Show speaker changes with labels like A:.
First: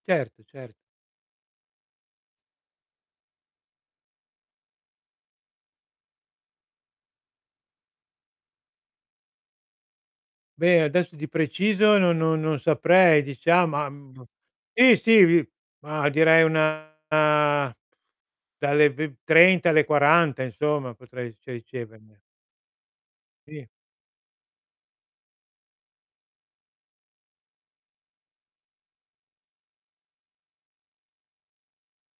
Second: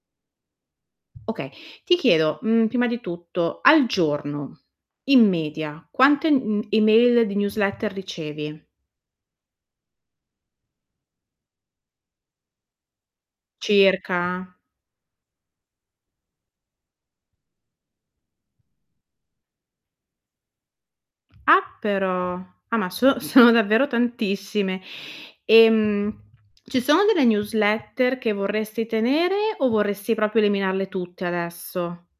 A: Certo, cer
B: Okay Ti chiedo, mhmm, prima di tutto: al giorno, in media, quante, mhmm, email di newsletter ricevi?
A: Beh, adesso di preciso no non non saprei, diciam am
B: Circa?
A: Sì, sì, vi ma direi una dalle ve trenta alle 40 insomma potrei cioè,
B: Ah,
A: riceverne.
B: però! Ah, ma so sono
A: Sì.
B: davvero tantissime. Ehm, ci sono delle newsletter che vorresti tenere o vorresti proprio eliminarle tutte adesso?